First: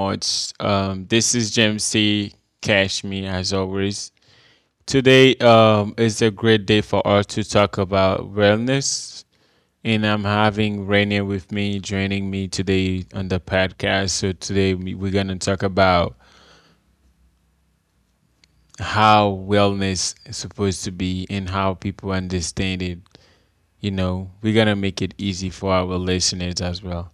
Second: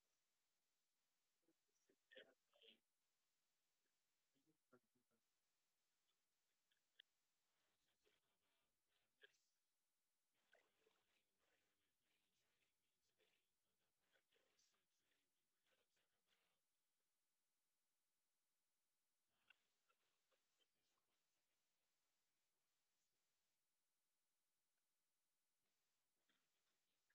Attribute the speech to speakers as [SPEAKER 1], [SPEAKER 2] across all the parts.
[SPEAKER 1] much. This is James C. Cashme as always. Today is a great day for us to talk about wellness, and I'm having Rainier with me joining me today on the podcast. So today we're gonna talk about how wellness is supposed to be and how people understand it. You know, we're gonna make it easy for our listeners as well.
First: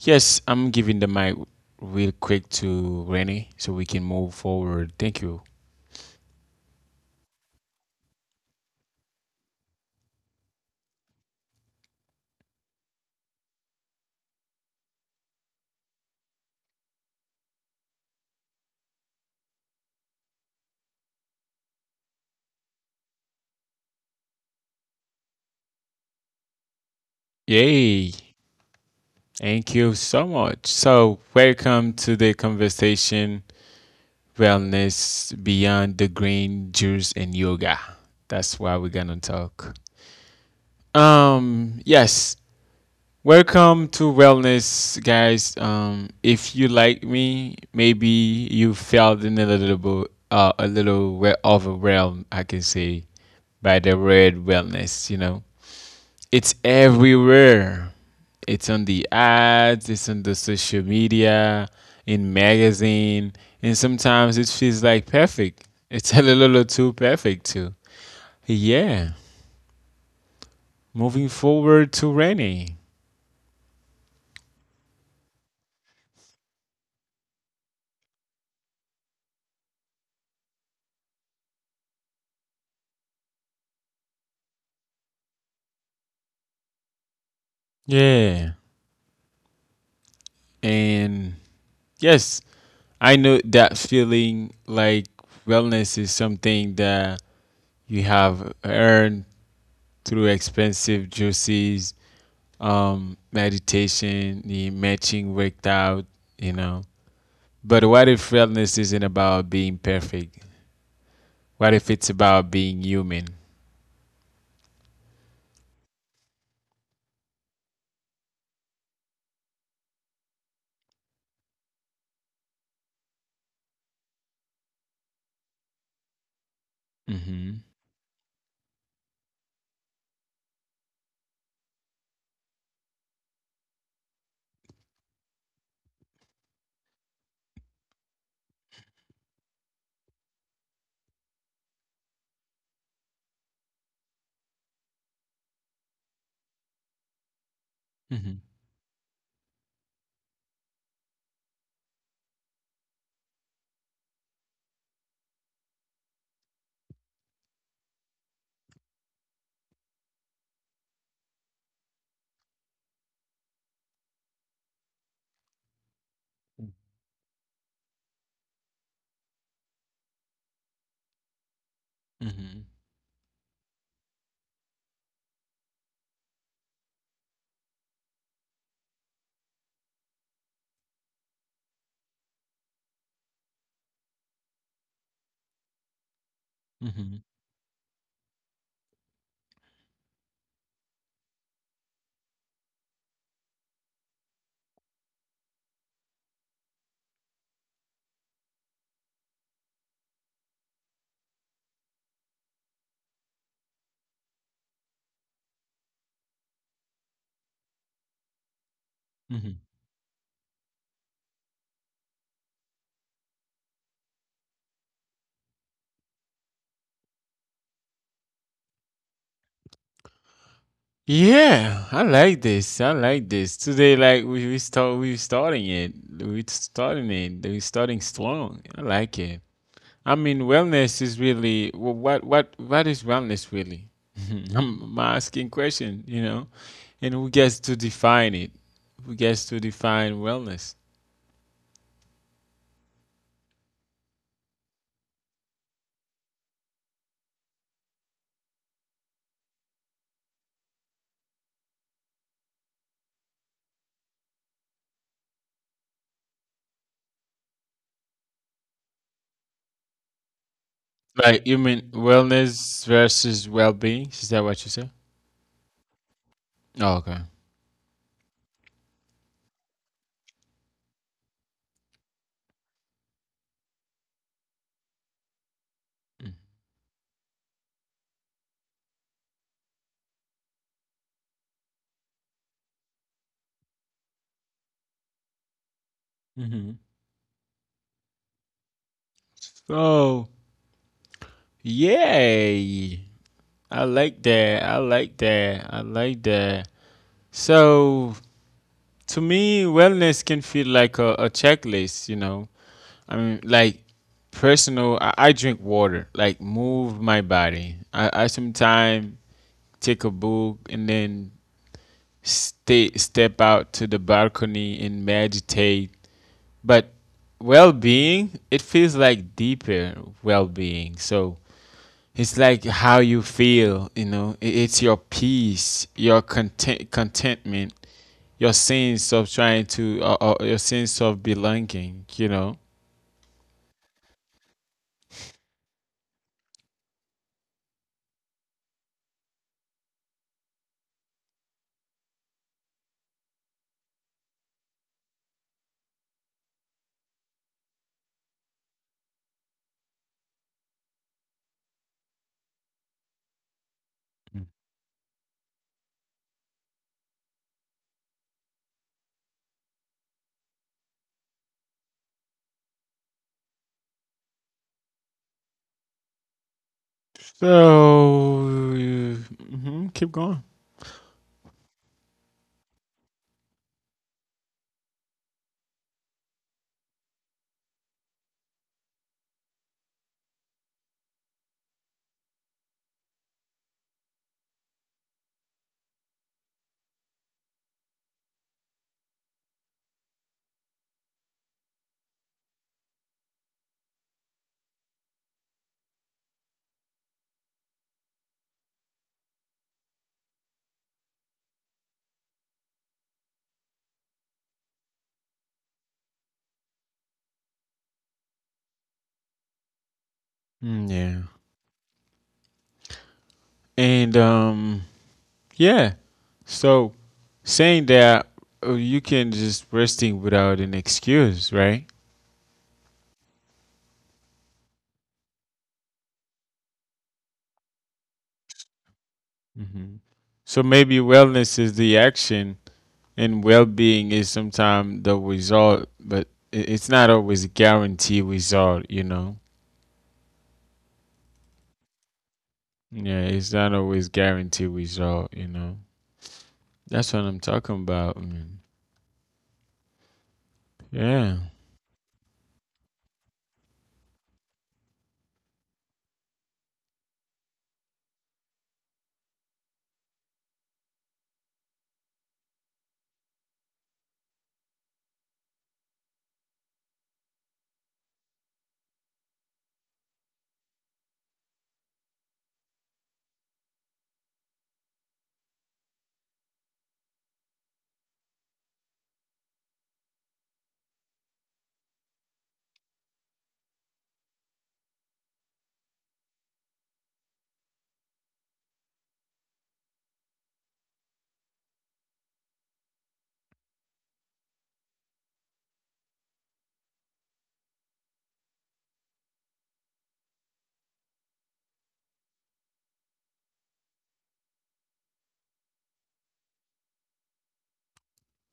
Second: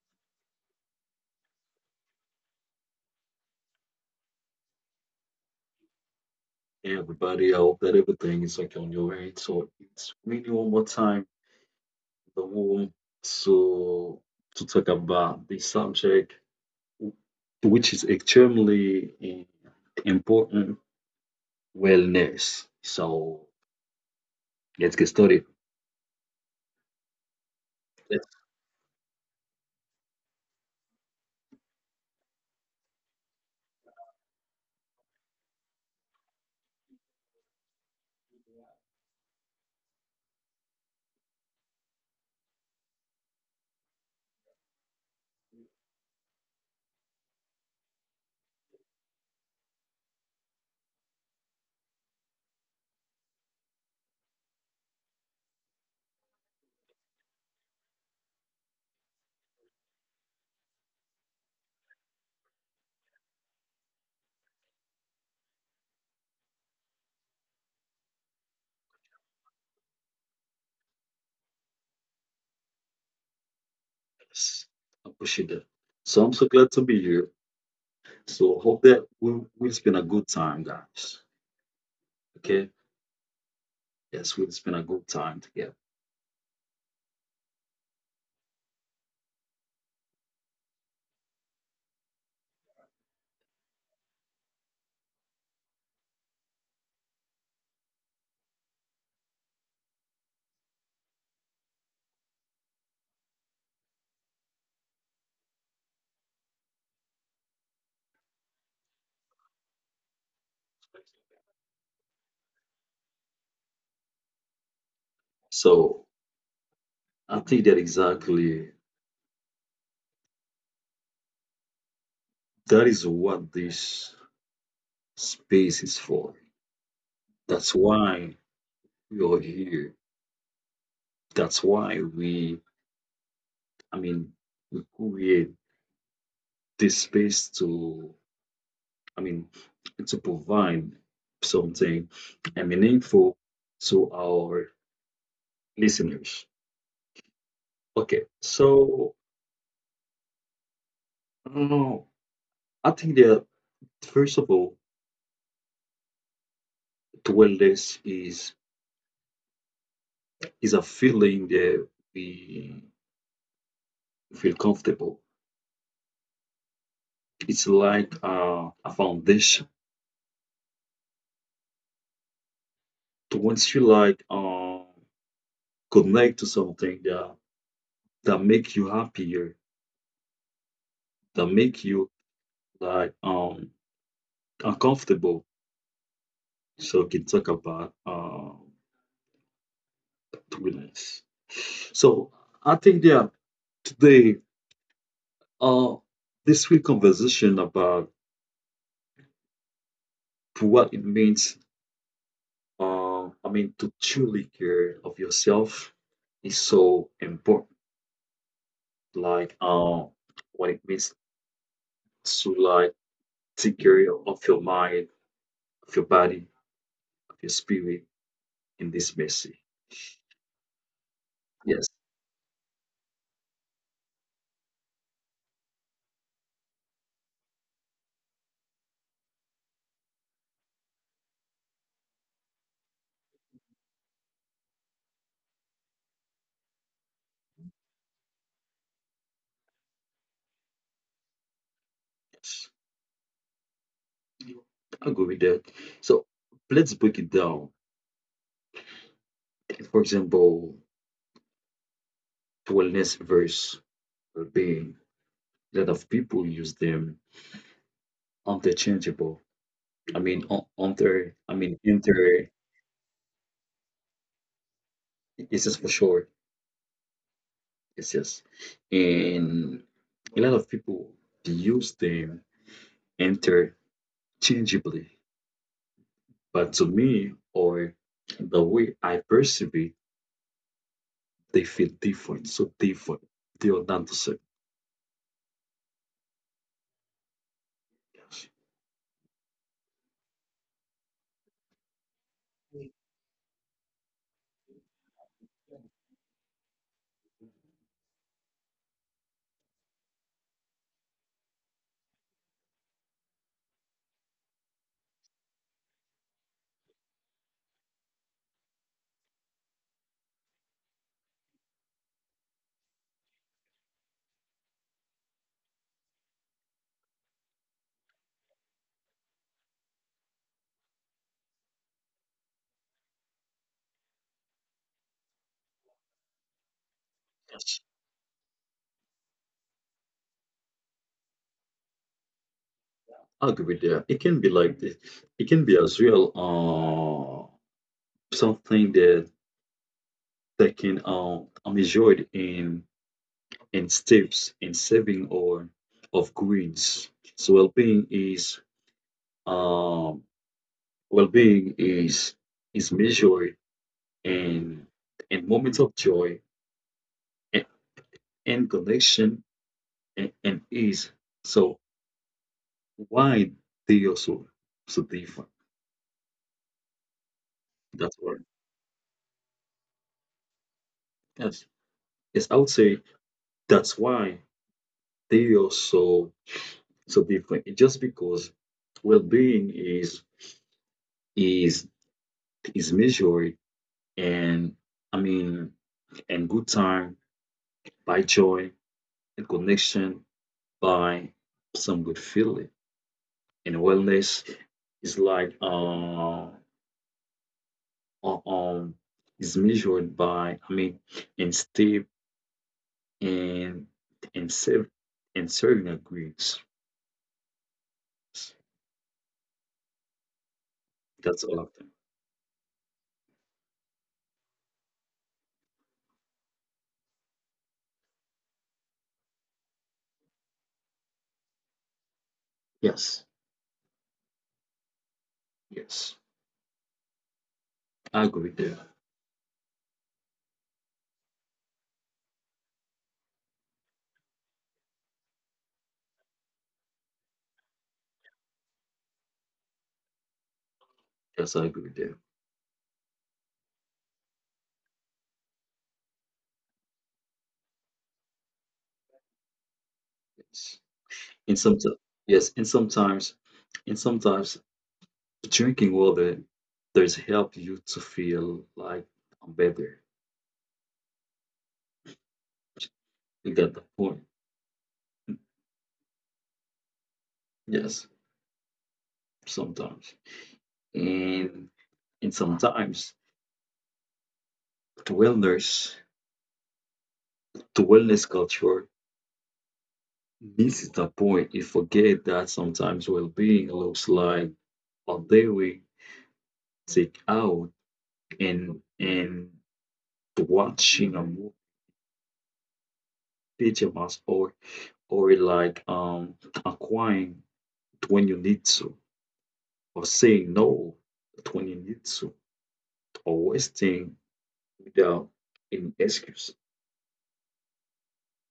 [SPEAKER 1] Yes, I'm giving the mic real quick to Rennie so we can move forward. Thank you.
[SPEAKER 2] Everybody out that everything is like on your end. So it's really one more time in the room, so to talk about the subject, which is extremely important. Wellness. So let's get started.
[SPEAKER 1] Yay! Thank you so much. So, welcome to the conversation Wellness Beyond the Green Juice and Yoga. That's why we're gonna talk. Yes, welcome to Wellness, guys. If you like me, maybe you felt in a little bit, a little overwhelmed, I can say, by the word wellness, you know. It's everywhere. It's on the ads, it's on the social media, in magazine, and sometimes it feels like perfect. It's a little too perfect too. Yeah. Moving forward to Rennie.
[SPEAKER 2] Let's appreciate that. So I'm so glad to be here. So hope that we'll spend a good time, guys. Okay? Yes, we'll spend a good time together.
[SPEAKER 1] Yeah. And yes, I know that feeling like wellness is something that you have earned through expensive juices, meditation, the matching worked out, you know. But what if wellness isn't about being perfect? What if it's about being human?
[SPEAKER 2] So I think that exactly that is what this space is for.
[SPEAKER 1] Mm-hmm.
[SPEAKER 2] That's why we are here. That's why we, I mean, we create this space to, I mean, to provide something and meaningful to our listeners. Okay,
[SPEAKER 1] Mm-hmm.
[SPEAKER 2] so uh, I think that first of all, to wellness is a feeling that we feel comfortable. It's like a foundation.
[SPEAKER 1] Mm-hmm.
[SPEAKER 2] To once you like. Connect to something that make you happier, that make you like uncomfortable. So we
[SPEAKER 1] Mm-hmm.
[SPEAKER 2] can talk about happiness. So I think that today uh this week conversation about what it means, I mean, to truly care of yourself is so important. Like
[SPEAKER 1] Mm-hmm.
[SPEAKER 2] what it means to like take care of your mind, of your body, of your spirit in this message. Yes,
[SPEAKER 1] Yeah, I like this. I like this. Today, like we starting it. We starting it. We starting strong. I like it. I mean, wellness is really what is wellness really? I'm asking question. You know, and who gets to define it? Who gets to define wellness?
[SPEAKER 2] yes. I agree with that. So let's break it down. For example, wellness versus well-being. A lot of people use them interchangeable. I mean, on inter.
[SPEAKER 1] Like
[SPEAKER 2] I
[SPEAKER 1] you
[SPEAKER 2] mean,
[SPEAKER 1] mean
[SPEAKER 2] inter.
[SPEAKER 1] wellness versus well-being? Is that what you said?
[SPEAKER 2] It's just for short.
[SPEAKER 1] Oh, okay.
[SPEAKER 2] It's yes. And a lot of people, they use them interchangeably. But to me, or the way I perceive it, they feel different. So different. They are not the same.
[SPEAKER 1] Mm-hmm. So yay! I like that. I like that. I like that. So to me, wellness can feel like a checklist. You know, I mean, like personal. I drink water. Like move my body. I sometimes take a book and then step out to the balcony and meditate. But well being, it feels like deeper well being. So it's like how you feel, you know, it's your peace, your contentment,
[SPEAKER 2] Yes,
[SPEAKER 1] your sense of trying to, your sense of belonging, you know.
[SPEAKER 2] agree with that. It can be like this. It can be as well, something that can measured in steps in saving or of greens. So well-being is, um, well-being is measured in in moments of joy and, and connection and ease. So why they are so so different? That's why.
[SPEAKER 1] So, keep going.
[SPEAKER 2] Yes. Yes, I would say that's why they are so so different. It just because well-being is is measured and, I mean, and good time by joy and connection by some good feeling. And wellness is like uh, um is measured by, I mean, and step and serve and serving agrees.
[SPEAKER 1] Mm, yeah.
[SPEAKER 2] That's all of them.
[SPEAKER 1] And yeah. So saying that you can just resting without an excuse, right?
[SPEAKER 2] Yes. Yes. I agree there.
[SPEAKER 1] Hmm. So maybe wellness is the action and well-being is sometimes the result, but it's not always a guarantee result, you know.
[SPEAKER 2] Yes, I agree there.
[SPEAKER 1] Yeah, it's not always guarantee result, you know. That's what I'm talking about, man.
[SPEAKER 2] Yes.
[SPEAKER 1] Yeah.
[SPEAKER 2] And sometimes, yes, and sometimes drinking water does help you to feel like I'm better. You get the point. Yes, sometimes. And and sometimes the wellness, the wellness culture misses the point. You forget that sometimes well-being looks like a daily take out and watching a movie, picture mask, or like acquiring when you need to, or saying no when you need to, or wasting without any excuse.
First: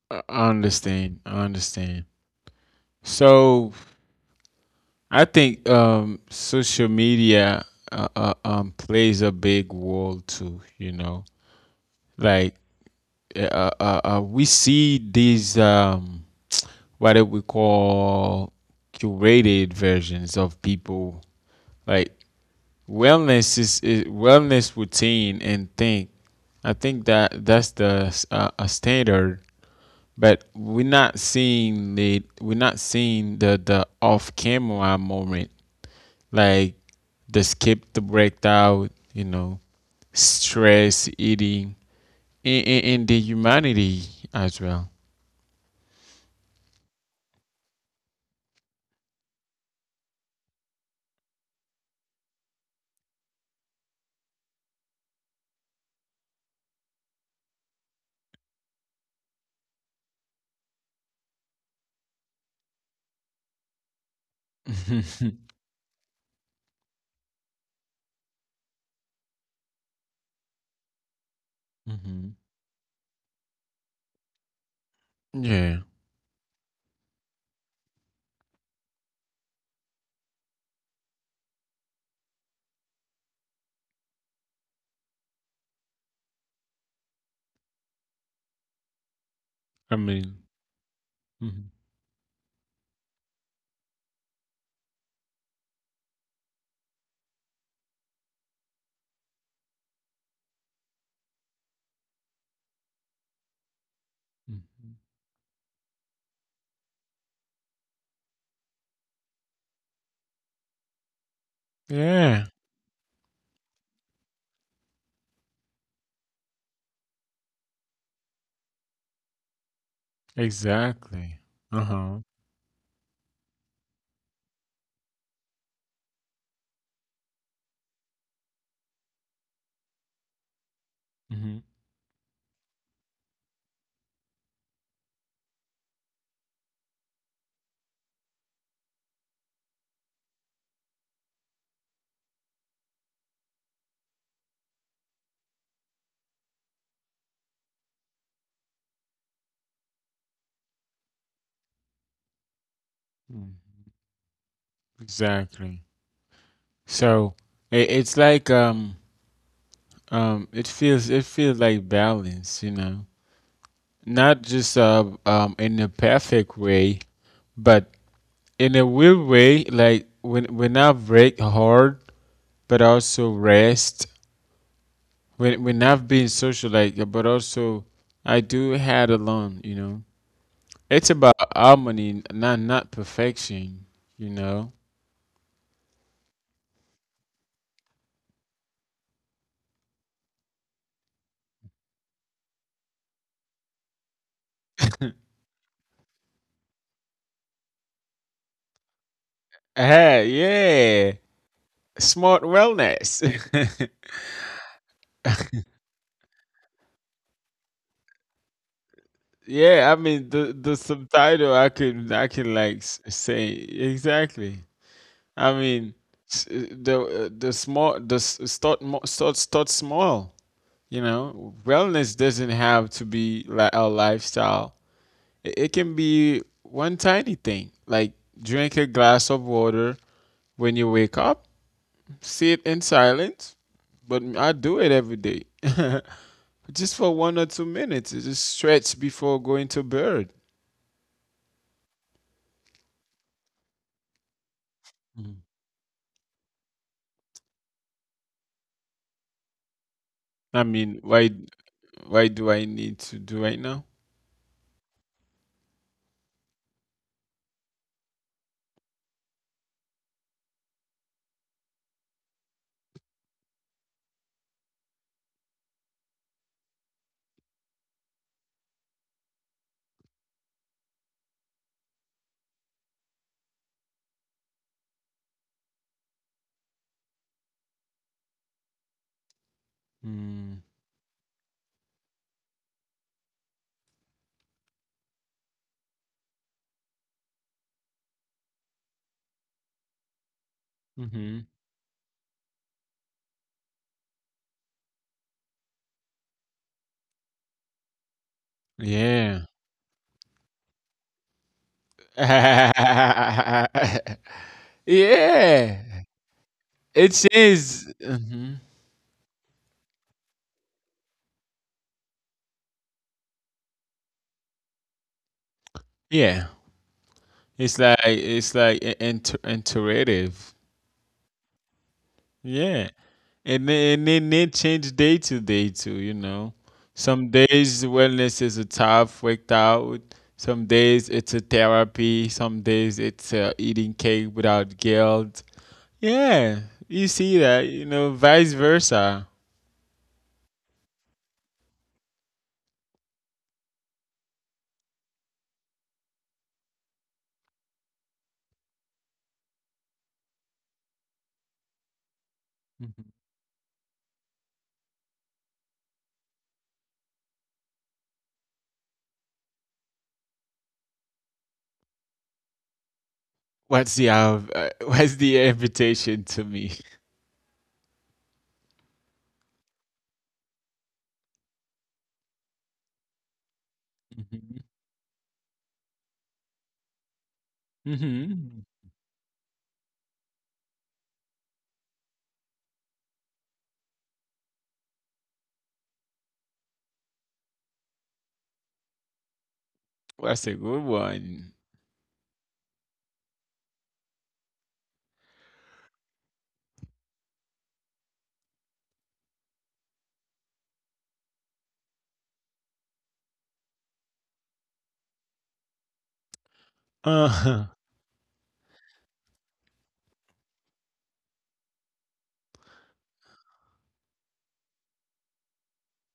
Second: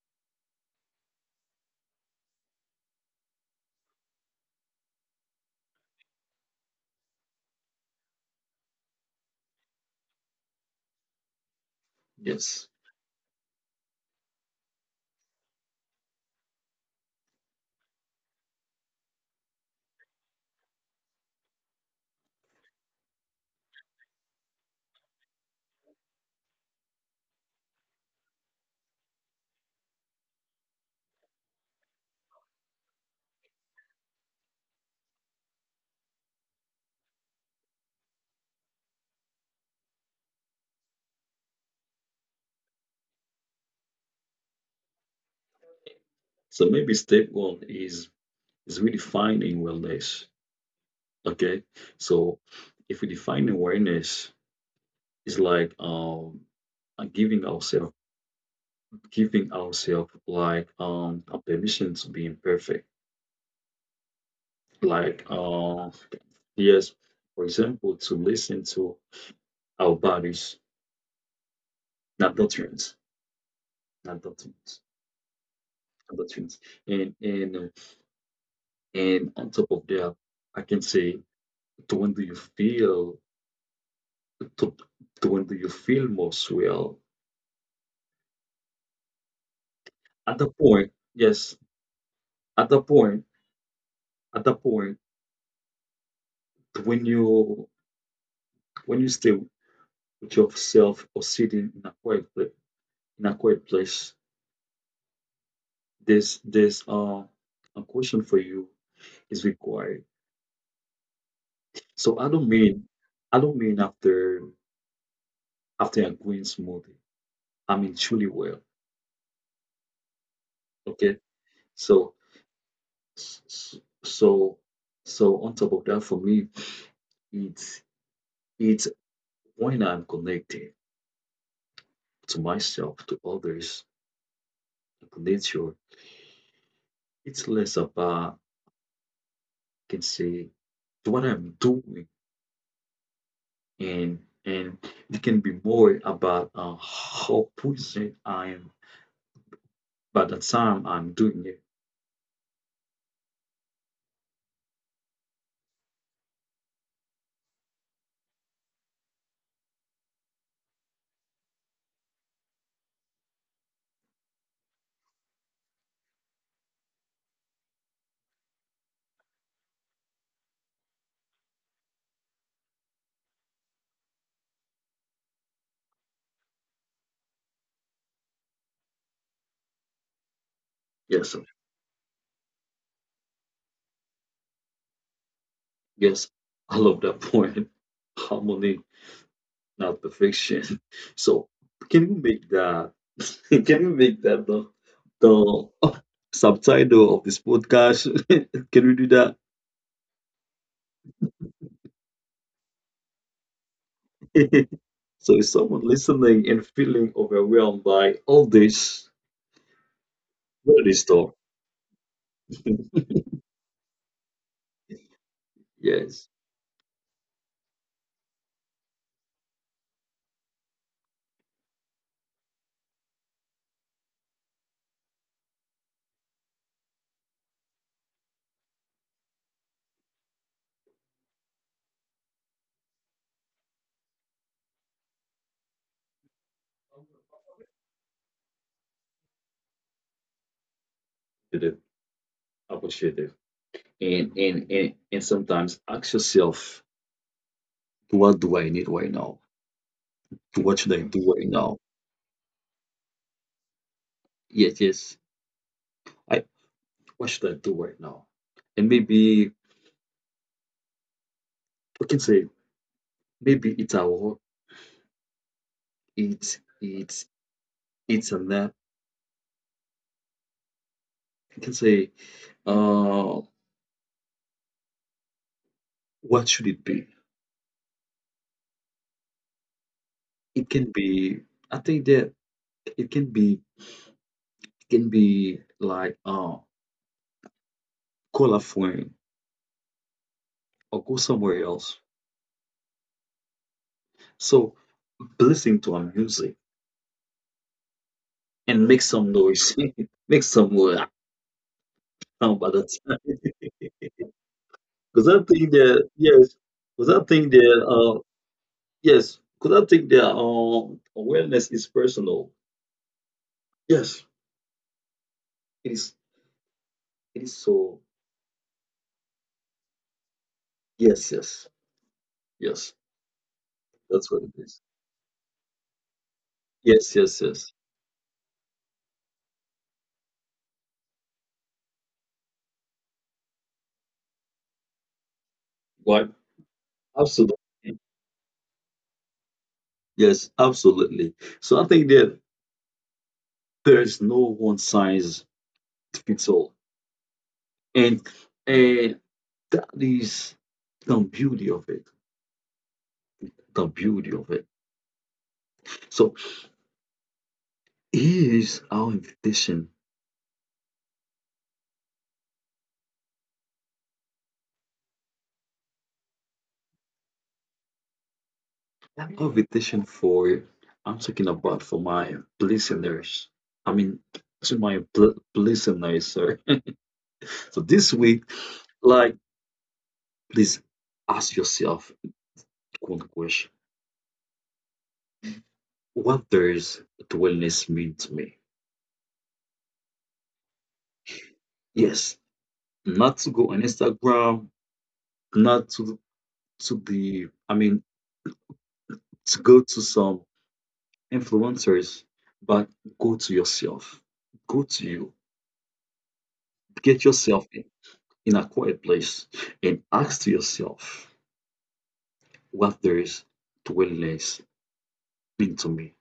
[SPEAKER 1] I understand. I understand. So I think social media plays a big role too. You know, like
[SPEAKER 2] Yes.
[SPEAKER 1] we see these what do we call curated versions of people. Like wellness is wellness routine and think. I think that that's the a standard, but we're not seeing the off camera moment, like the skip the breakdown, you know, stress eating, and the humanity as well.
[SPEAKER 2] So maybe step one is redefining wellness. Okay. So if we define awareness, it's like giving ourselves, giving ourselves like a permission to be imperfect. Like yes, for example, to listen to our bodies, not
[SPEAKER 1] Hmm.
[SPEAKER 2] doctrines, not doctrines.
[SPEAKER 1] Yeah,
[SPEAKER 2] Other things. And on top of that, I can say, to when do you feel to, to when do you feel most well?
[SPEAKER 1] I
[SPEAKER 2] At
[SPEAKER 1] mean,
[SPEAKER 2] the point, yes,
[SPEAKER 1] mhm,
[SPEAKER 2] at the point, at the point when you, when you stay with yourself or sitting in a quiet place, in a quiet place,
[SPEAKER 1] mhm.
[SPEAKER 2] there's a question for you is required. So
[SPEAKER 1] yeah,
[SPEAKER 2] I don't mean after after a green smoothie. I mean truly well. Okay.
[SPEAKER 1] exactly. Uh
[SPEAKER 2] So
[SPEAKER 1] huh.
[SPEAKER 2] So, so on top of that, for me, it's it's when I'm connecting
[SPEAKER 1] Hmm.
[SPEAKER 2] to myself, to others, to nature. It's less about I can say what I'm doing, and it can be more about how present I am by the time I'm doing it.
[SPEAKER 1] Exactly. So it's like it feels like balance, you know, not just in a perfect way, but in a weird way, like when I break hard, but also rest when I've been social, like, but also I do had alone, you know, it's
[SPEAKER 2] Yes, sir.
[SPEAKER 1] about harmony, not perfection, you know.
[SPEAKER 2] Yes, I love that point. Harmony, not perfection. So can you make that? Can you make that the the oh, subtitle of this podcast? Can we do that?
[SPEAKER 1] Ah, yeah, smart wellness.
[SPEAKER 2] So is someone listening and feeling overwhelmed by all this?
[SPEAKER 1] Yeah, I mean, the
[SPEAKER 2] Where this talk?
[SPEAKER 1] subtitle I can like say exactly. I mean,
[SPEAKER 2] Yes,
[SPEAKER 1] s- the the small the s- start mo- start start small. You know, wellness doesn't have to be like a lifestyle. It can be one tiny thing, like drink a glass of water when you wake up, sit in silence. But I do it every day, just for 1 or 2 minutes. Just stretch before going to bed.
[SPEAKER 2] it is. Appreciate. And
[SPEAKER 1] Mhm.
[SPEAKER 2] sometimes ask yourself, what do I need right now?
[SPEAKER 1] I
[SPEAKER 2] What should I
[SPEAKER 1] mean,
[SPEAKER 2] do
[SPEAKER 1] why,
[SPEAKER 2] right now?
[SPEAKER 1] do I need to do right now?
[SPEAKER 2] Yes, yes. I, what should I do right now? And maybe we can say, maybe it's a walk, it's it's a nap. You can say, uh, what should it be? It
[SPEAKER 1] Mm,
[SPEAKER 2] can be, I think that it can be like, call a friend or go somewhere
[SPEAKER 1] hmm.
[SPEAKER 2] else. So listening to a music and make some
[SPEAKER 1] Yeah.
[SPEAKER 2] noise, make some noise about that. Because I think
[SPEAKER 1] Yeah.
[SPEAKER 2] that yes, because I
[SPEAKER 1] It
[SPEAKER 2] think that
[SPEAKER 1] is.
[SPEAKER 2] yes, because I think that awareness is personal. Yes, it is.
[SPEAKER 1] Yeah,
[SPEAKER 2] It is
[SPEAKER 1] it's
[SPEAKER 2] so.
[SPEAKER 1] like it's like iterative.
[SPEAKER 2] Yes, yes, yes.
[SPEAKER 1] Yeah, and then, and
[SPEAKER 2] That's what
[SPEAKER 1] then
[SPEAKER 2] it
[SPEAKER 1] they
[SPEAKER 2] is.
[SPEAKER 1] change day to day too. You know,
[SPEAKER 2] Yes, yes,
[SPEAKER 1] some
[SPEAKER 2] yes.
[SPEAKER 1] days wellness is a tough workout. Some days it's a therapy. Some days it's eating cake without guilt.
[SPEAKER 2] Right.
[SPEAKER 1] Yeah, you see
[SPEAKER 2] Absolutely.
[SPEAKER 1] that. You know, vice versa.
[SPEAKER 2] Yes, absolutely. So I think that there's no one size fits all, and and that is the beauty of it.
[SPEAKER 1] Mhm.
[SPEAKER 2] The beauty of it. So here is our invitation.
[SPEAKER 1] What's the invitation to me?
[SPEAKER 2] Our invitation for, I'm talking about for my listeners. I mean, to my listeners, sorry. So
[SPEAKER 1] Hmm.
[SPEAKER 2] this
[SPEAKER 1] Hmm.
[SPEAKER 2] week, like, please ask yourself what question: what does wellness mean to me?
[SPEAKER 1] That's a good one.
[SPEAKER 2] Yes, not to go on Instagram, not to to the I mean to go to some influencers, but go to yourself. Go to you. Get yourself
[SPEAKER 1] Uh-huh.
[SPEAKER 2] in a quiet place and ask to yourself, what does wellness mean to me.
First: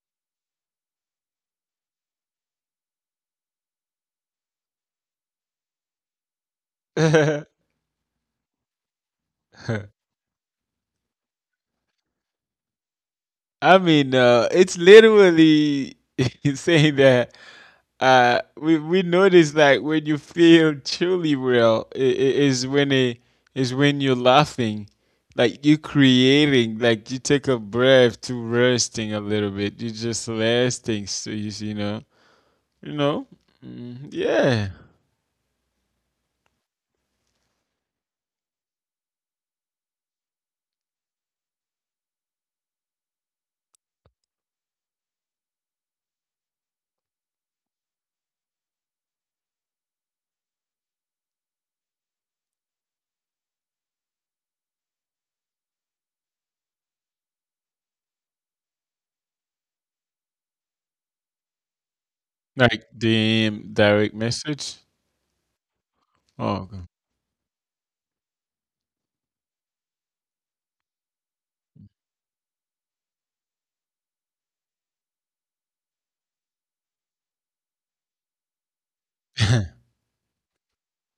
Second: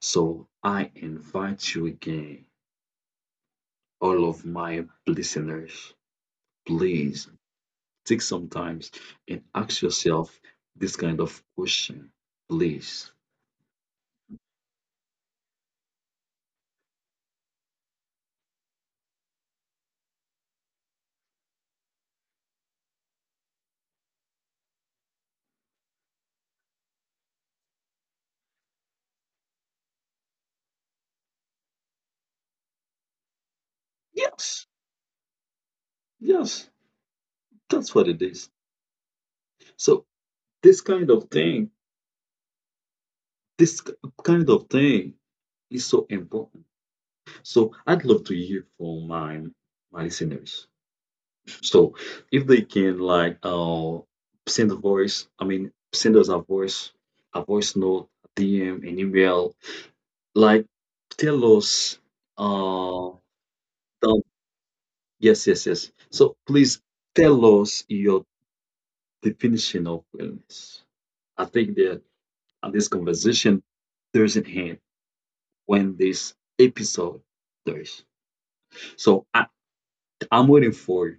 [SPEAKER 2] So I invite you again, all of my listeners, please, think sometimes and ask yourself this kind of question, please.
[SPEAKER 1] I mean, it's literally saying that we notice that when you feel truly real, is when you're laughing, like you're creating, like you take a breath to resting a little bit. You just rest things, so you see, you know, you know,
[SPEAKER 2] Yes,
[SPEAKER 1] yeah,
[SPEAKER 2] yes, that's what it is. So this kind of thing, this kind of thing is so important. So I'd love to hear from my my listeners. So if they can like send a voice, I mean send us a voice note, DM, an email, like tell us
[SPEAKER 1] like
[SPEAKER 2] uh
[SPEAKER 1] DM direct message.
[SPEAKER 2] Yes, yes, yes. So
[SPEAKER 1] Oh,
[SPEAKER 2] please
[SPEAKER 1] God.
[SPEAKER 2] tell us your definition of wellness. I think that on this conversation, there's in hand when this episode there's. So I'm waiting for you.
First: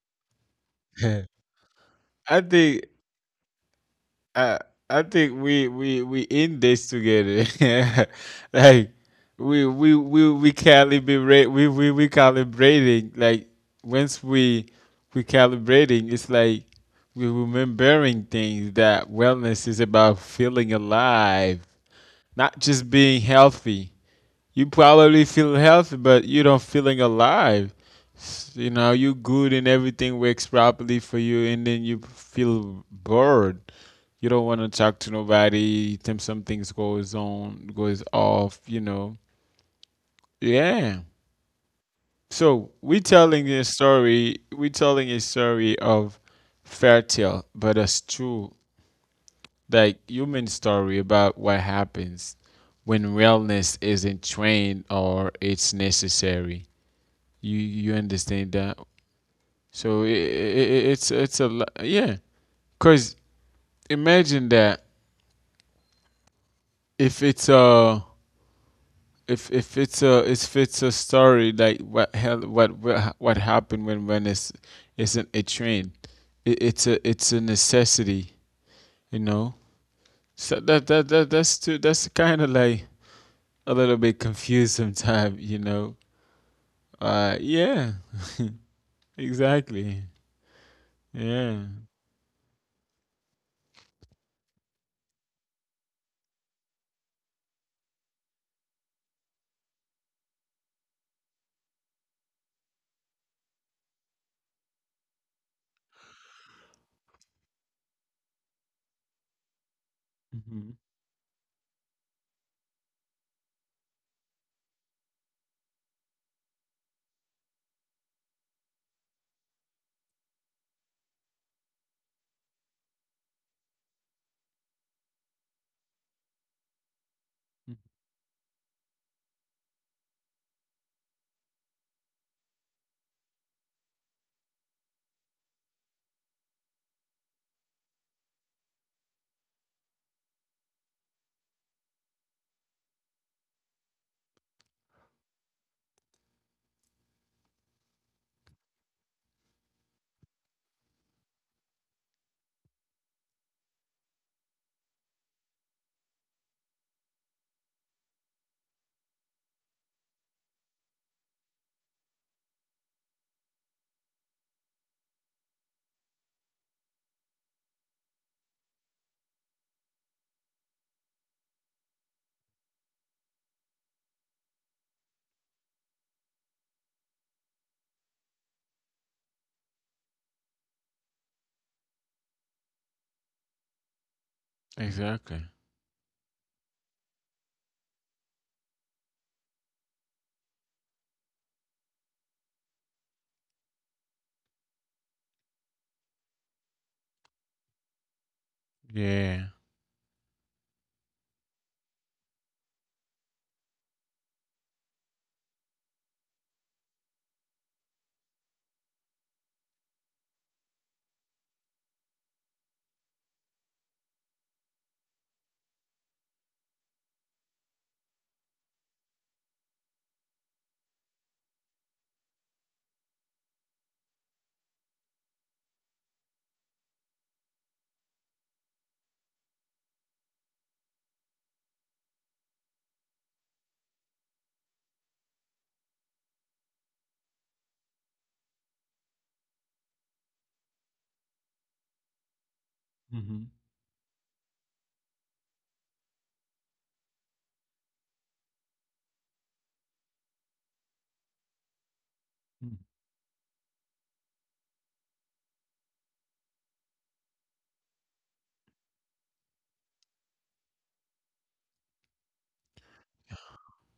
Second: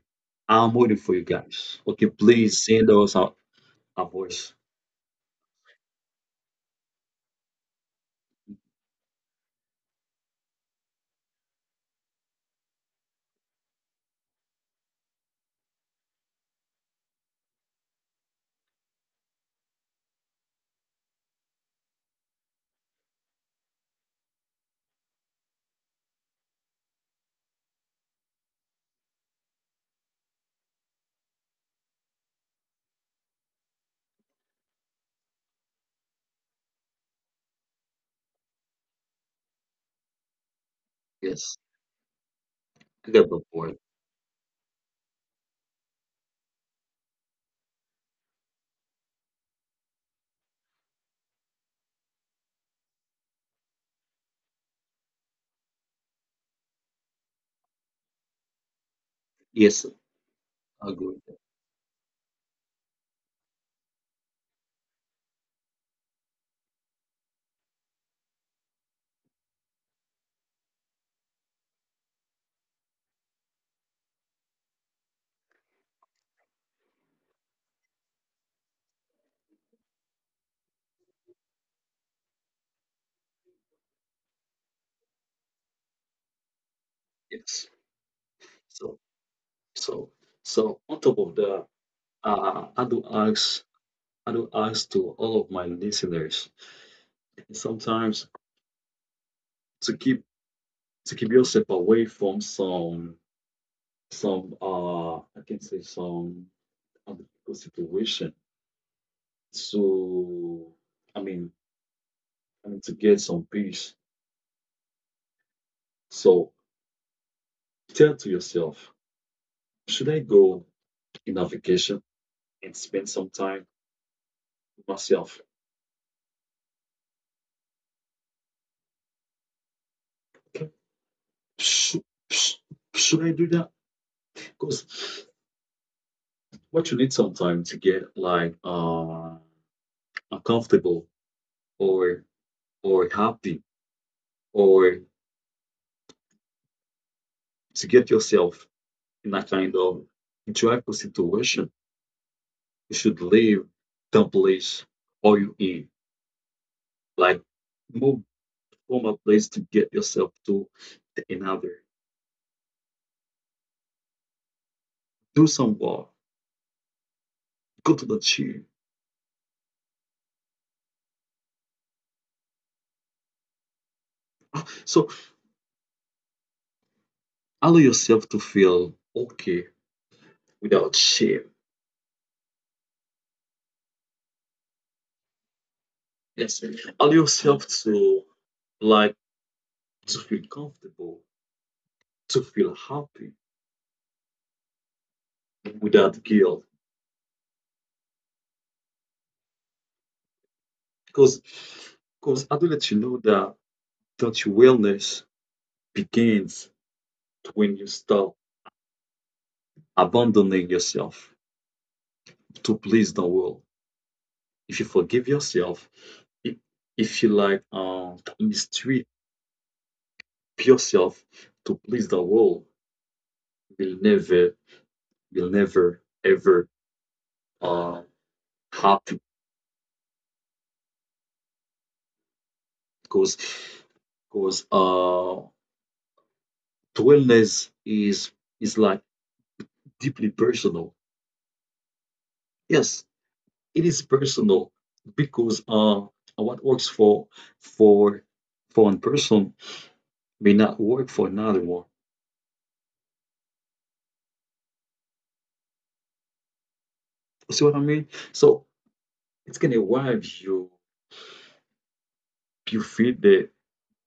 [SPEAKER 2] I'm waiting for you guys. Okay,
[SPEAKER 1] I
[SPEAKER 2] please
[SPEAKER 1] think
[SPEAKER 2] send us our voice.
[SPEAKER 1] I we we in this together. Like we calibrating, like once we calibrating, it's like we remembering things that wellness is about feeling alive, not just being healthy. You probably feel healthy, but you don't feeling alive. You know, you good and everything works properly for you, and then you feel bored. You don't want to talk to nobody. Then some things goes on, goes off. You know, yeah.
[SPEAKER 2] Yes,
[SPEAKER 1] So we telling a
[SPEAKER 2] I got the board.
[SPEAKER 1] story. We telling a story of fair tale, but it's true, like human story about what happens when wellness isn't trained or it's necessary. You understand that? So it,
[SPEAKER 2] Yes,
[SPEAKER 1] it, it's it's a
[SPEAKER 2] I
[SPEAKER 1] lot,
[SPEAKER 2] agree with that.
[SPEAKER 1] yeah. Cause imagine that, if it's a if it's a if it's a story, like what hell what happened when it's isn't a train, it's a necessity, you know. So that's kind of like a little bit confused sometimes, you know. Yeah,
[SPEAKER 2] Yes. So,
[SPEAKER 1] exactly.
[SPEAKER 2] so,
[SPEAKER 1] Yeah,
[SPEAKER 2] so on top of that, uh, I do ask, I do ask to all of my listeners. Sometimes to keep to keep yourself away from some I can say some unethical situation.
[SPEAKER 1] hmm
[SPEAKER 2] So I mean I mean to get some peace. So tell to yourself, should I go in a vacation and spend some time with myself? Okay. Should, should I do that? Because what you need sometimes to get like uncomfortable or happy or to get yourself in a kind of joyful situation, you should leave the place or you in. Like move from a place to get yourself to another. Do some work. Go to the gym. So allow yourself to feel okay without shame.
[SPEAKER 1] exactly.
[SPEAKER 2] Yes. Allow yourself to like to feel comfortable, to feel happy without guilt.
[SPEAKER 1] Yeah.
[SPEAKER 2] Because because I do let you know that that your wellness begins when you stop abandoning yourself to please the world. If you forgive yourself, i- if you like mistreat yourself to please the world, you'll never, you'll never ever uh happy because because uh wellness is like deeply personal. Yes,
[SPEAKER 1] Mhm.
[SPEAKER 2] it is personal because what works for for one person may not work for another one.
[SPEAKER 1] Mm.
[SPEAKER 2] You see what I mean? So it's gonna wipe you, you feel that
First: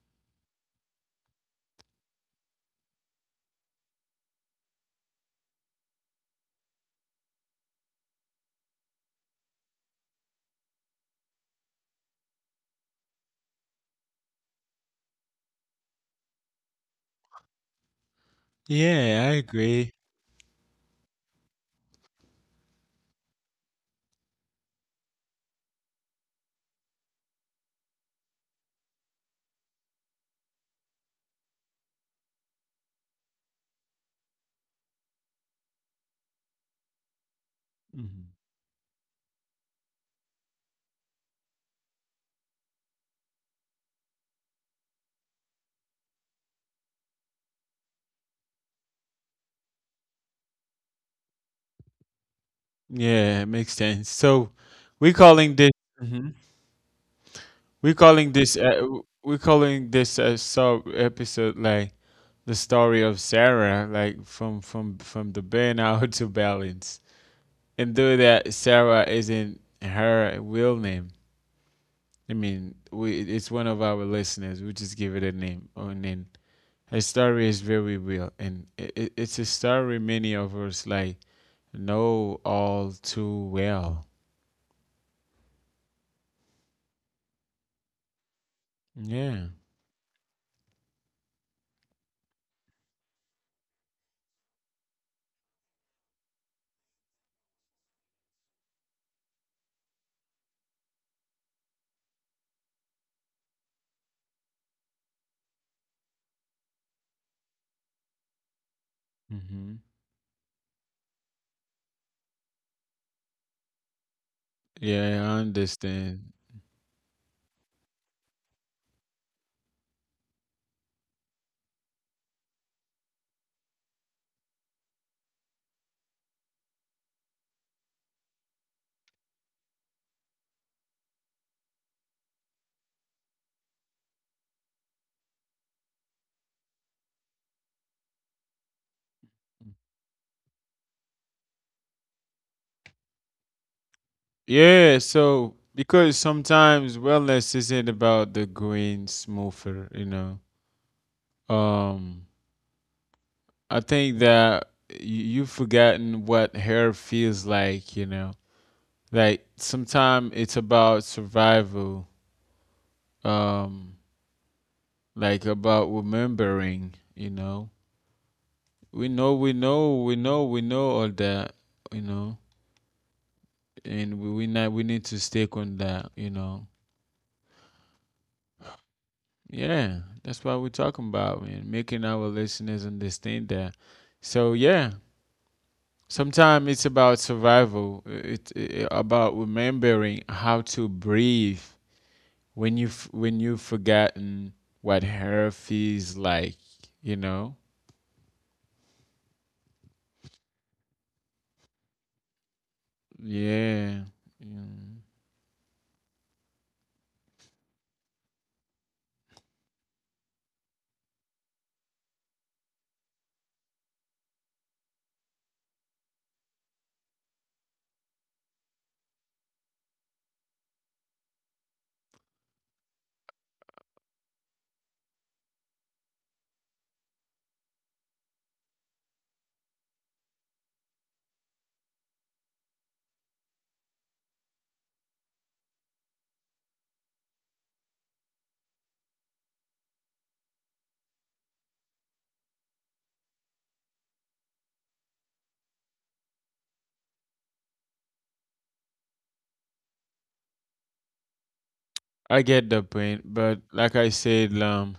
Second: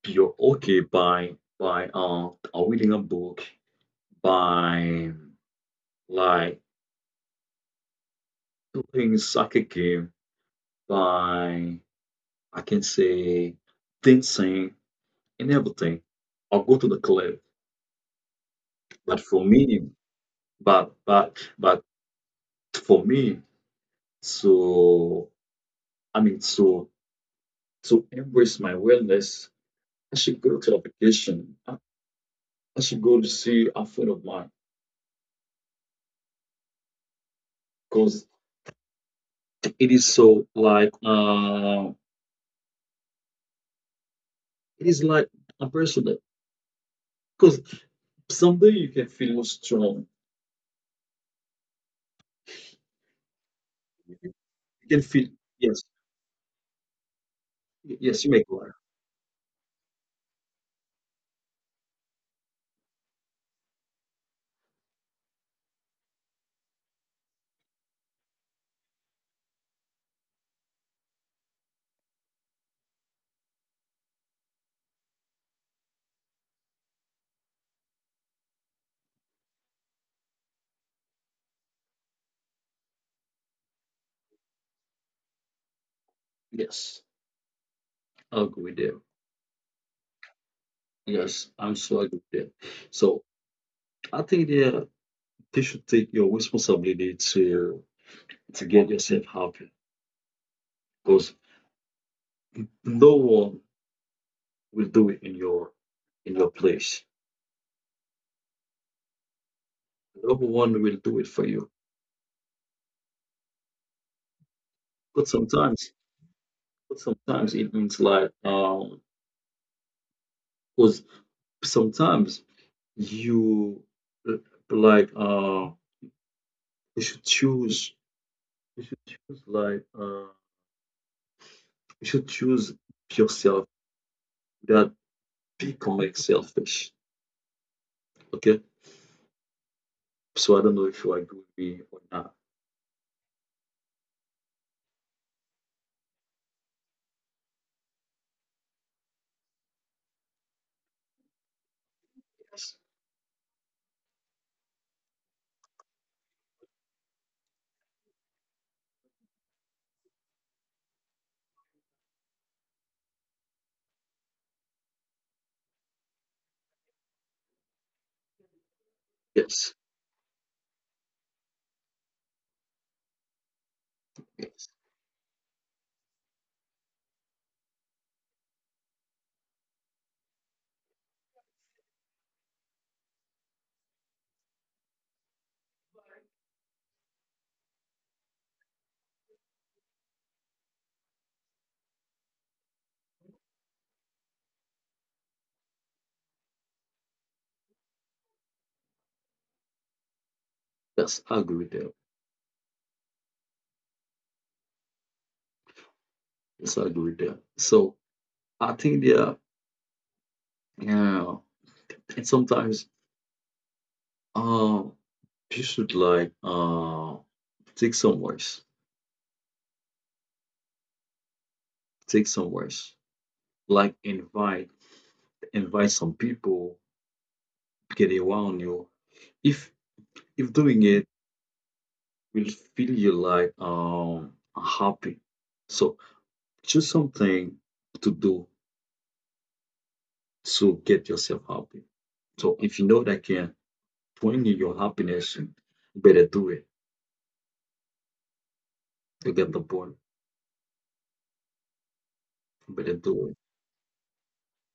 [SPEAKER 2] you're okay by reading a book, by like playing soccer game, by I can say dancing and everything. I'll go to the club. But
[SPEAKER 1] Yeah, I
[SPEAKER 2] for me,
[SPEAKER 1] agree.
[SPEAKER 2] but for me, so I mean so to embrace my wellness, I should go to a vacation. I should go to see a friend of mine. Because
[SPEAKER 1] Mhm.
[SPEAKER 2] it is so like it is like a personal because someday you can feel strong,
[SPEAKER 1] Yeah, it makes
[SPEAKER 2] you
[SPEAKER 1] sense. So
[SPEAKER 2] can feel,
[SPEAKER 1] we calling
[SPEAKER 2] yes,
[SPEAKER 1] this, mhm, we
[SPEAKER 2] yes, you
[SPEAKER 1] calling
[SPEAKER 2] make
[SPEAKER 1] this
[SPEAKER 2] life.
[SPEAKER 1] uh, we calling this, sub episode, like the story of Sarah, like from the burnout to balance. And though that Sarah isn't her real name, I mean, we it's one of our listeners. We just give it a name, and then her story is very real, and it's a story many of us like know all too well.
[SPEAKER 2] Yes, I agree with you.
[SPEAKER 1] Yeah.
[SPEAKER 2] Yes, I'm so agree with you. So I think yeah, they should take your responsibility to get yourself happy because no one will do it in your, in your place.
[SPEAKER 1] Hmm.
[SPEAKER 2] No one will do it for you.
[SPEAKER 1] Yeah, I
[SPEAKER 2] But sometimes,
[SPEAKER 1] understand.
[SPEAKER 2] but sometimes it means like 'cause sometimes you, uh, like uh you should choose, you should choose like uh you should choose yourself without becoming selfish. Okay? So I don't know if you agree with me or not.
[SPEAKER 1] Yeah, so because sometimes wellness isn't about the going smoother, you know. Um,
[SPEAKER 2] Yes.
[SPEAKER 1] I think that you've forgotten what hair feels like, you know. Like sometimes it's about survival, um, like about remembering, you know. We know, we
[SPEAKER 2] Yes.
[SPEAKER 1] know, we know, we know all that, you know. And we not we
[SPEAKER 2] Yes.
[SPEAKER 1] need to stick on that, you know. Yeah, that's what we're talking about, man. Making our listeners understand that. So yeah, sometimes it's about survival. It's about remembering how to breathe when when you've forgotten what hair feels like. You know.
[SPEAKER 2] Yes, I agree with that.
[SPEAKER 1] Yeah. Mm.
[SPEAKER 2] Yes, I agree with that. So I think yeah, yeah. And sometimes uh you should like take some words. Take some words. Like invite, invite some people get around you. If if doing it will feel you like happy. So choose something to do to get yourself happy. So if you know that can bring you your happiness, you better do it. You get the point.
[SPEAKER 1] I get the
[SPEAKER 2] You better
[SPEAKER 1] point,
[SPEAKER 2] do it.
[SPEAKER 1] but like I said, um,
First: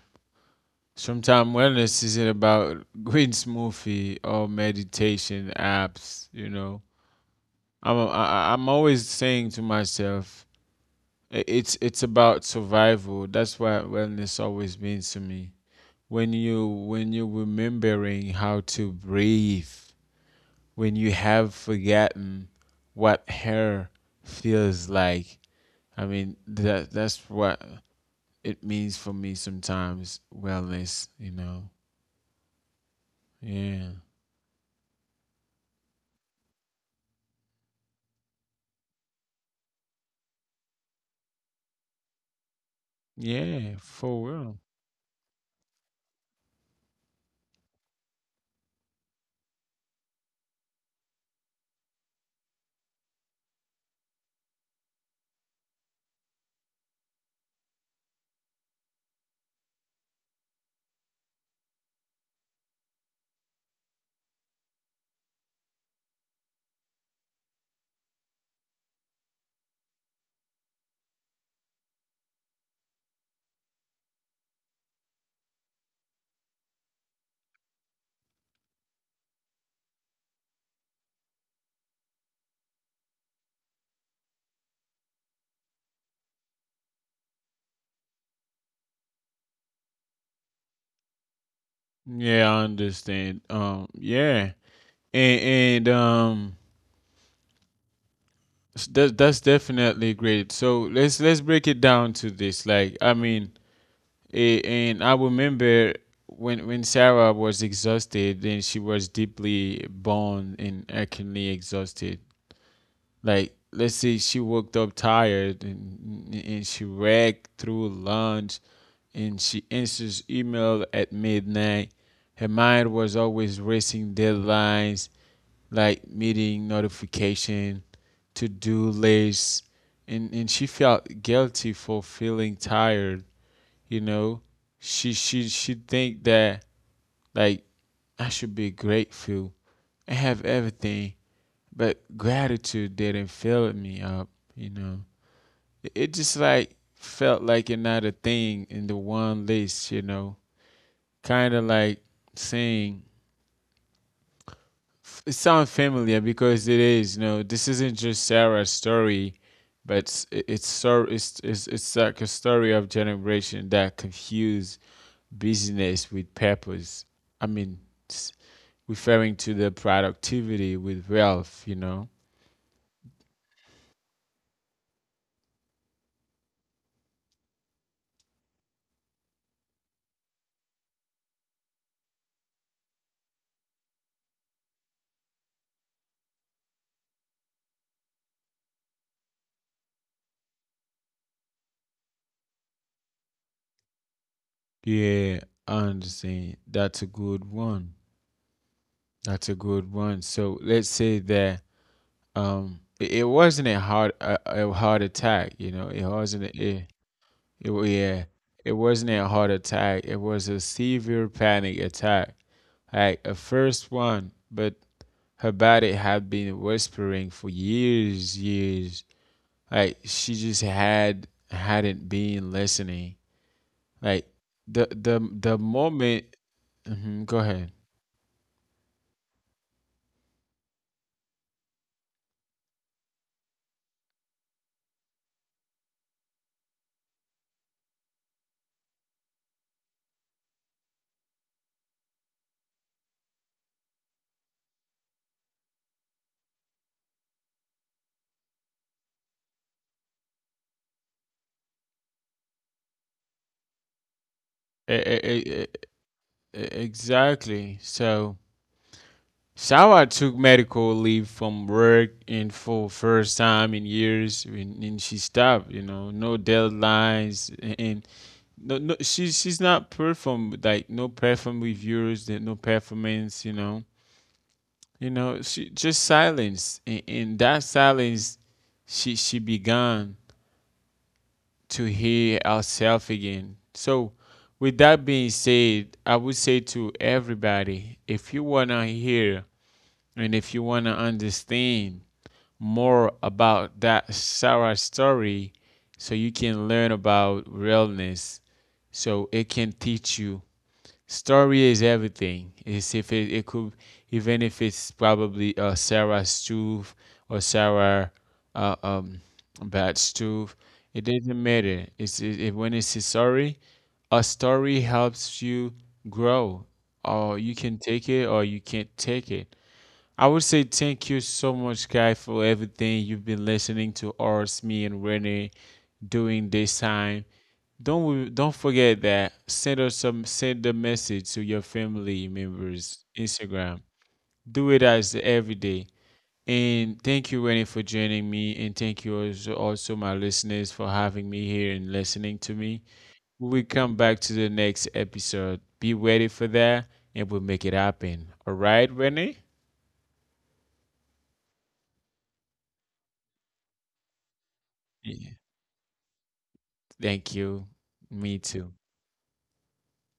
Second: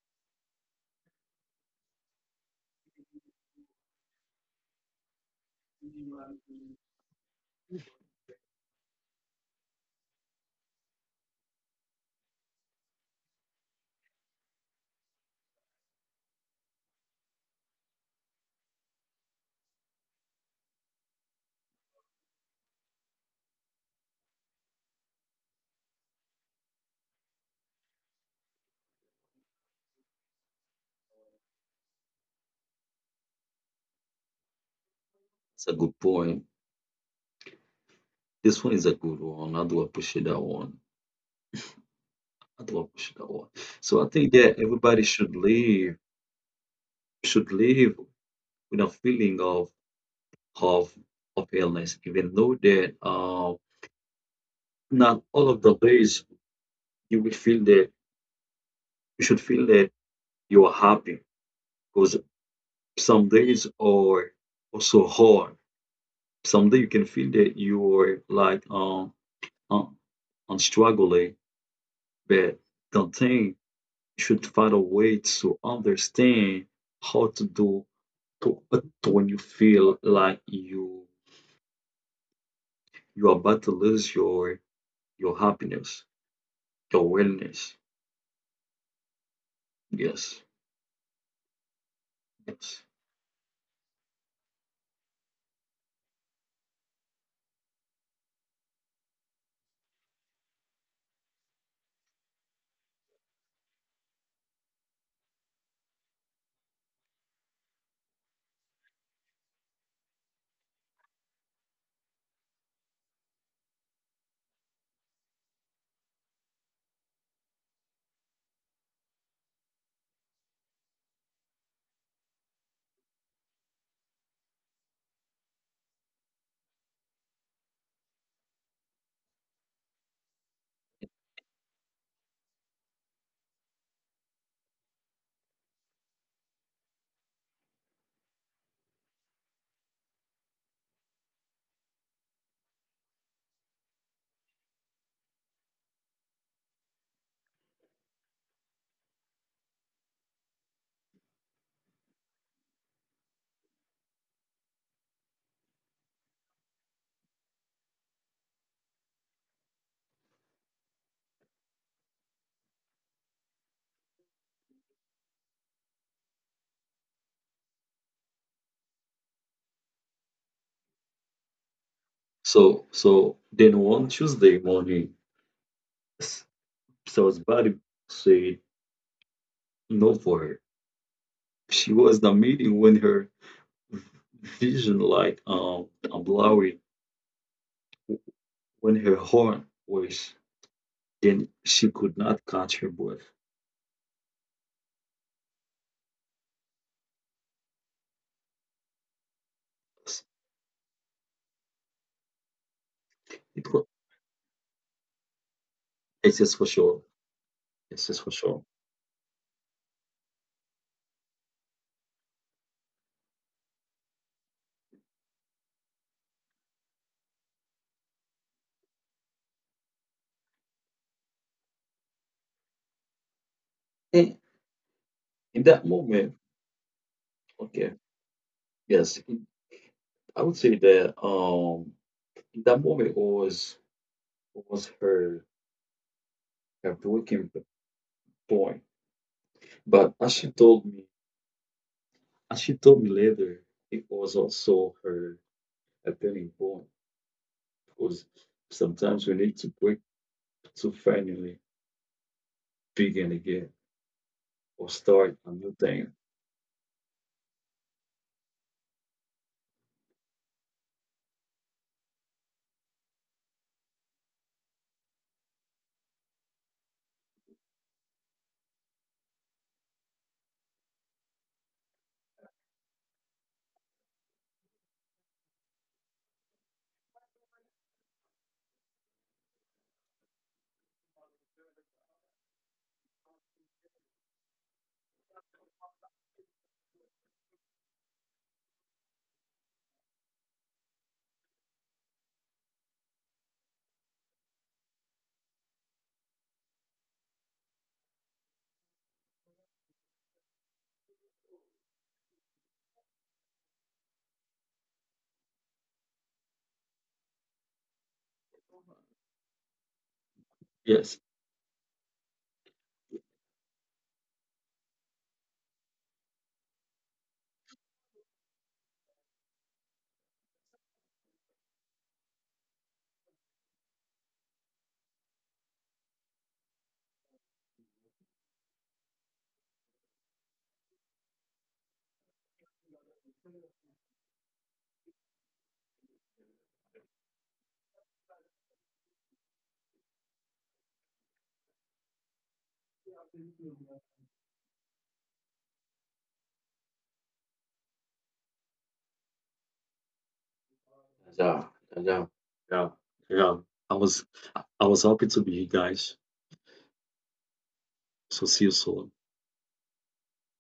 [SPEAKER 1] Sometimes wellness isn't about green smoothie or meditation apps. You know, am always saying to myself, it's about survival. That's what wellness always means to me. When you are remembering how to breathe, when you have forgotten what hair feels like. I mean, that that's what it means for me sometimes. Wellness, you know. Yeah.
[SPEAKER 2] It's a good point. This one is a good one. I do appreciate that one. I do appreciate that one.
[SPEAKER 1] Yeah,
[SPEAKER 2] So I
[SPEAKER 1] for
[SPEAKER 2] think
[SPEAKER 1] real.
[SPEAKER 2] that everybody should live, should live with a feeling of of illness, even though that not all of the days you will feel that you should feel that you are happy because some days are also hard. Some day you can feel that you are like um, struggling, but the thing, you should find a way to understand how to do to, to when you feel like you are about to lose your happiness, your wellness. Yes,
[SPEAKER 1] Yeah, I
[SPEAKER 2] yes.
[SPEAKER 1] understand. Yeah, and that that's definitely great. So let's break it down to this. Like, I mean, and I remember when Sarah was exhausted, then she was deeply burned and acutely exhausted. Like, let's say she woke up tired, and she ragged through lunch, and she answers email at midnight. Her mind was always racing deadlines, like meeting notification, to-do lists, and she felt guilty for feeling tired, you know? She think that, like, I should be grateful. I have everything, but gratitude didn't fill me up, you know, it just like felt like another thing in the one list, you know, kind of like saying, it sounds familiar because it is, you know, this isn't just Sarah's story, but it's so it's like a story of generation that confuse business with purpose. I mean, referring to the productivity with wealth, you know.
[SPEAKER 2] So so then one Tuesday morning. So's body said no for her. She was not meeting when her vision like blurry, when her horn was, then she could not catch her breath.
[SPEAKER 1] Yeah, I understand. That's a good one. That's a good one. So let's say that it
[SPEAKER 2] It
[SPEAKER 1] wasn't
[SPEAKER 2] was
[SPEAKER 1] a heart, a heart attack, you know. It
[SPEAKER 2] it's just
[SPEAKER 1] wasn't
[SPEAKER 2] for
[SPEAKER 1] a,
[SPEAKER 2] sure.
[SPEAKER 1] it wa-
[SPEAKER 2] It's just for
[SPEAKER 1] Yeah.
[SPEAKER 2] sure.
[SPEAKER 1] It wasn't a heart attack. It was a severe panic attack. Like a first one, but her body had been whispering for years, years. Like she just hadn't been listening.
[SPEAKER 2] And
[SPEAKER 1] Like the the
[SPEAKER 2] in
[SPEAKER 1] the
[SPEAKER 2] that moment,
[SPEAKER 1] moment. Mhm, go ahead.
[SPEAKER 2] okay, yes, in- I would say that in that moment was her her breaking point. But as she told me, as she told me later, it was also her are very important because sometimes we need to break to finally begin again or
[SPEAKER 1] E-
[SPEAKER 2] start
[SPEAKER 1] e-
[SPEAKER 2] a new
[SPEAKER 1] e- e-
[SPEAKER 2] thing.
[SPEAKER 1] Exactly. So, Sawa took medical leave from work in for first time in years, and she stopped. You know, no deadlines, and no, no, she's not perform, like no perform reviews, no performance. You know, she just silence, and that silence, she began to hear ourselves again. So, with that being said, I would say to everybody, if you want to hear and if you want to understand more about that Sarah story, so you can learn about realness, so it can teach you. Story is everything. It's if it could, even if it's probably Sarah stove or Sarah uh, um, bad stove,
[SPEAKER 2] Yes.
[SPEAKER 1] it doesn't matter. When it's a story helps you grow. Or you can take it, or you can't take it. I would say thank you so much, guy, for everything you've been listening to us, me, and Renee during this time. Don't forget that, send us some send a message to your family members Instagram, do it as every day. And thank you, Rennie, for joining me, and thank you also my listeners for having me here and listening to me. We come back to the next episode, be ready for that, and we'll make it happen, all right, Rennie?
[SPEAKER 2] Yeah, yeah, Yeah. Yeah. I was I was happy to be
[SPEAKER 1] Yeah.
[SPEAKER 2] here, guys.
[SPEAKER 1] Thank you.
[SPEAKER 2] So
[SPEAKER 1] Me
[SPEAKER 2] see you
[SPEAKER 1] too.
[SPEAKER 2] soon.